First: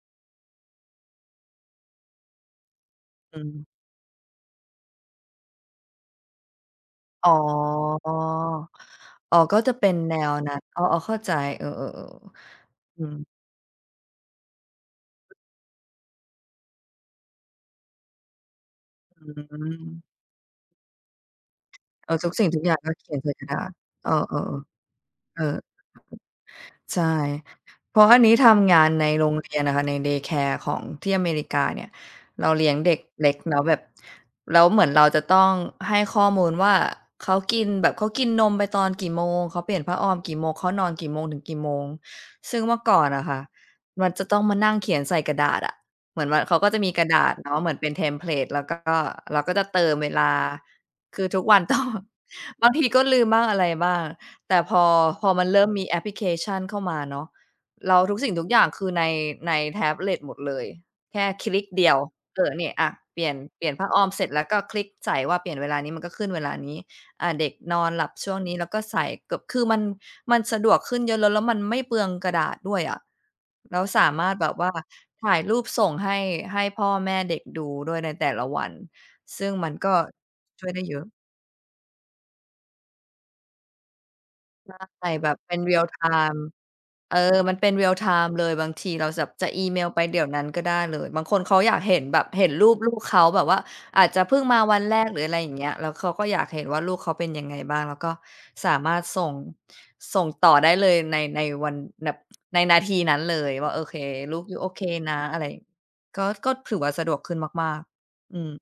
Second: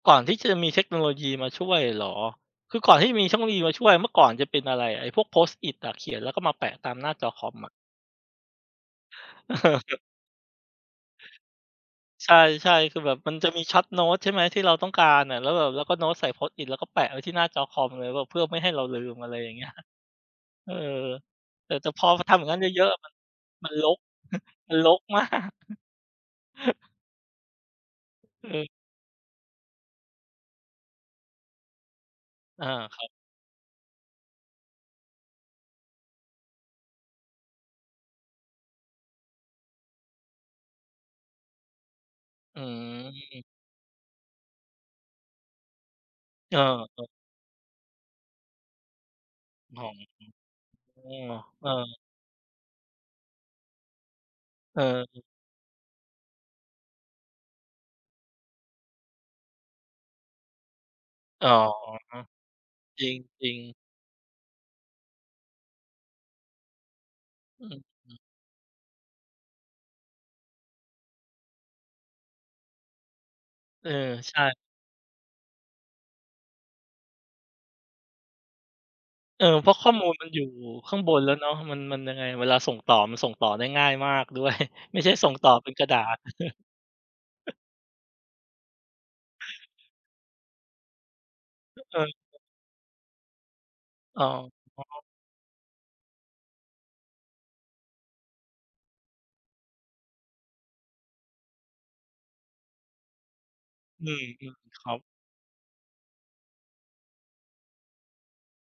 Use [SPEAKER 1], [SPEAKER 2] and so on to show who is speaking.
[SPEAKER 1] ก่อนที่จะมีเทคโนโลยีมาช่วยเหรอ? คือก่อนที่จะมีเ
[SPEAKER 2] อ
[SPEAKER 1] ทคโน
[SPEAKER 2] ื
[SPEAKER 1] โลยี
[SPEAKER 2] ม
[SPEAKER 1] มาช่วย เมื่อก่อนจะเป็นอะไร ไอ้พวก Post-it อะ เขียนแล้วก็มาแปะตามหน้าจ
[SPEAKER 2] อ๋
[SPEAKER 1] อ
[SPEAKER 2] อ
[SPEAKER 1] คอมอะ
[SPEAKER 2] อ๋อ ก็จะเป็
[SPEAKER 1] เอ
[SPEAKER 2] น
[SPEAKER 1] อ
[SPEAKER 2] แนวนั้น อ๋อ ๆ เข้าใจ เออ
[SPEAKER 1] ใช่
[SPEAKER 2] ๆ
[SPEAKER 1] ใช่ ค
[SPEAKER 2] ๆ
[SPEAKER 1] ื
[SPEAKER 2] อ
[SPEAKER 1] อ
[SPEAKER 2] ื
[SPEAKER 1] แบบ
[SPEAKER 2] ม
[SPEAKER 1] มันจะมี Short note ใช่ไหม ที่เราต้องการน่ะ แล้วแบบเราก็โน้ตใส่ Post-it แล้วก็แปะไว้ที่หน้าจอคอมเลยแบบเพื่อไม่ให้เราลืม
[SPEAKER 2] อื
[SPEAKER 1] อะไรอย่างเงี้ย
[SPEAKER 2] ม
[SPEAKER 1] เออ แต่ แต่พอ
[SPEAKER 2] เออ
[SPEAKER 1] มัน
[SPEAKER 2] ทุ
[SPEAKER 1] ท
[SPEAKER 2] ก
[SPEAKER 1] ำอ
[SPEAKER 2] ส
[SPEAKER 1] ย
[SPEAKER 2] ิ
[SPEAKER 1] ่
[SPEAKER 2] ่
[SPEAKER 1] าง
[SPEAKER 2] ง
[SPEAKER 1] งั
[SPEAKER 2] ท
[SPEAKER 1] ้
[SPEAKER 2] ุ
[SPEAKER 1] น
[SPEAKER 2] ก
[SPEAKER 1] เ
[SPEAKER 2] อย่าง
[SPEAKER 1] ยอ
[SPEAKER 2] ก
[SPEAKER 1] ะ
[SPEAKER 2] ็
[SPEAKER 1] ๆ อะ
[SPEAKER 2] เข
[SPEAKER 1] มัน
[SPEAKER 2] ียนใส่กระดา
[SPEAKER 1] มั
[SPEAKER 2] ษ
[SPEAKER 1] นรก
[SPEAKER 2] เออ
[SPEAKER 1] มัน
[SPEAKER 2] ๆ
[SPEAKER 1] รก มา
[SPEAKER 2] ๆ เออ
[SPEAKER 1] ก
[SPEAKER 2] ใช่ เพราะอันนี้ท
[SPEAKER 1] เออ
[SPEAKER 2] ำงานในโรงเรียนน่ะค่ะ ใน Day Care ของที่อเมริกาเนี่ย เรา
[SPEAKER 1] อ
[SPEAKER 2] เล
[SPEAKER 1] า
[SPEAKER 2] ี้ยงเด
[SPEAKER 1] ค
[SPEAKER 2] ็ก
[SPEAKER 1] รับ
[SPEAKER 2] เล็กเนาะแบบ แล้วเหมือนเราจะต้องให้ข้อมูลว่า เขากินแบบ เขากินนมไปตอนกี่โมง เขาเปลี่ยนผ้าออมกี่โมง เขานอนกี่โมงถึงกี่โมง ซ
[SPEAKER 1] อ
[SPEAKER 2] ึ่
[SPEAKER 1] ื
[SPEAKER 2] งเมื่อก่อนน่ะค่ะ
[SPEAKER 1] ม
[SPEAKER 2] มันจะต้องมานั่งเขียนใส่กระดาษอะ เหมือนมัน เข
[SPEAKER 1] อ
[SPEAKER 2] า
[SPEAKER 1] า
[SPEAKER 2] ก็จะมี
[SPEAKER 1] ค
[SPEAKER 2] ก
[SPEAKER 1] รั
[SPEAKER 2] ร
[SPEAKER 1] บ
[SPEAKER 2] ะดาษเนาะเหมือนเป็นเทมเพลต แล้วก็เราก็จะ
[SPEAKER 1] อ
[SPEAKER 2] เต
[SPEAKER 1] ๋อ
[SPEAKER 2] ิมเวลา คือทุกวัน
[SPEAKER 1] เอ
[SPEAKER 2] ต้อง
[SPEAKER 1] อ
[SPEAKER 2] บางทีก็ลืมบ้าง อะไรบ้าง แต่พ
[SPEAKER 1] เ
[SPEAKER 2] อ
[SPEAKER 1] ออ
[SPEAKER 2] พอมันเริ่มมีแอปพลิเคชันเข้ามาเนาะ แล้วทุกสิ่งทุกอย่างคือใน ในแท็บเล็ตหมดเลย แค่
[SPEAKER 1] อ
[SPEAKER 2] ค
[SPEAKER 1] ๋อ
[SPEAKER 2] ลิกเดียว เออ เนี่ยอะ
[SPEAKER 1] จ
[SPEAKER 2] เปลี่ยน
[SPEAKER 1] ริง
[SPEAKER 2] เปลี่ยน
[SPEAKER 1] ๆ
[SPEAKER 2] ผ้าอ้อม เสร็จแล้วก็คลิกใส่ว่าเปลี่ยนเวลานี้ มันก็ขึ้นเวลานี้ อ่า เด็ก
[SPEAKER 1] อ
[SPEAKER 2] นอนหลั
[SPEAKER 1] ือ
[SPEAKER 2] บช่วงนี้แล้วก็ใส่เกือบ คือมัน มันสะดวกขึ้นเยอะ แล้ว แล้วมันไม่เปลืองกระดาษด้วยอะ แล้
[SPEAKER 1] เ
[SPEAKER 2] ว
[SPEAKER 1] ออ
[SPEAKER 2] สามา
[SPEAKER 1] ใ
[SPEAKER 2] ร
[SPEAKER 1] ช
[SPEAKER 2] ถ
[SPEAKER 1] ่
[SPEAKER 2] แบบว่าถ่ายรูปส่งให้ ให้พ่อแม่เด็กดูด้วยในแต่ละวัน
[SPEAKER 1] เ
[SPEAKER 2] ซ
[SPEAKER 1] ออ
[SPEAKER 2] ึ่ง
[SPEAKER 1] เ
[SPEAKER 2] ม
[SPEAKER 1] พร
[SPEAKER 2] ัน
[SPEAKER 1] าะข้
[SPEAKER 2] ก
[SPEAKER 1] อ
[SPEAKER 2] ็
[SPEAKER 1] มูลมันอยู่
[SPEAKER 2] ช่วยได้
[SPEAKER 1] ข
[SPEAKER 2] เ
[SPEAKER 1] ้
[SPEAKER 2] ย
[SPEAKER 1] า
[SPEAKER 2] อ
[SPEAKER 1] งบ
[SPEAKER 2] ะ
[SPEAKER 1] นแล้วเนาะ มัน มันยังไง เวลาส่งต่อมันส่งต่อได้ง่ายมาก ด้วย
[SPEAKER 2] ใ
[SPEAKER 1] ไม่
[SPEAKER 2] ช
[SPEAKER 1] ใ
[SPEAKER 2] ่
[SPEAKER 1] ช่ส
[SPEAKER 2] แบ
[SPEAKER 1] ่ง
[SPEAKER 2] บ
[SPEAKER 1] ต่
[SPEAKER 2] เ
[SPEAKER 1] อ
[SPEAKER 2] ป็น
[SPEAKER 1] เป็นกร
[SPEAKER 2] real
[SPEAKER 1] ะดาษ
[SPEAKER 2] time เออ มันเป็น เรียลไทม์ เลย บางทีเราจะ จะอีเมลไปเดี๋ยวนั้นก็ได้เลย บางคนเขาอยากเห
[SPEAKER 1] เ
[SPEAKER 2] ็นแบบ
[SPEAKER 1] ออ
[SPEAKER 2] เห็นรูปลูกเขา แบบว่าอาจจ
[SPEAKER 1] อ
[SPEAKER 2] ะ
[SPEAKER 1] ๋อ
[SPEAKER 2] เพิ่งมาวันแรก หรืออะไรอย่างเงี้ย แล้วเขาก็อยากเห็นว่า ลูกเขาเป็นยังไงบ้าง แล้วก็สามารถส่ง ส่งต่อได้เลยใน ในวันแบบในนาทีนั้นเลยว่า โอเค
[SPEAKER 1] อือ
[SPEAKER 2] ลูก
[SPEAKER 1] ฮึ
[SPEAKER 2] ยูโอเค
[SPEAKER 1] ครับ
[SPEAKER 2] นะ อะไร ก็ ก็ถือว่า สะดวกขึ้นมาก ๆ อืม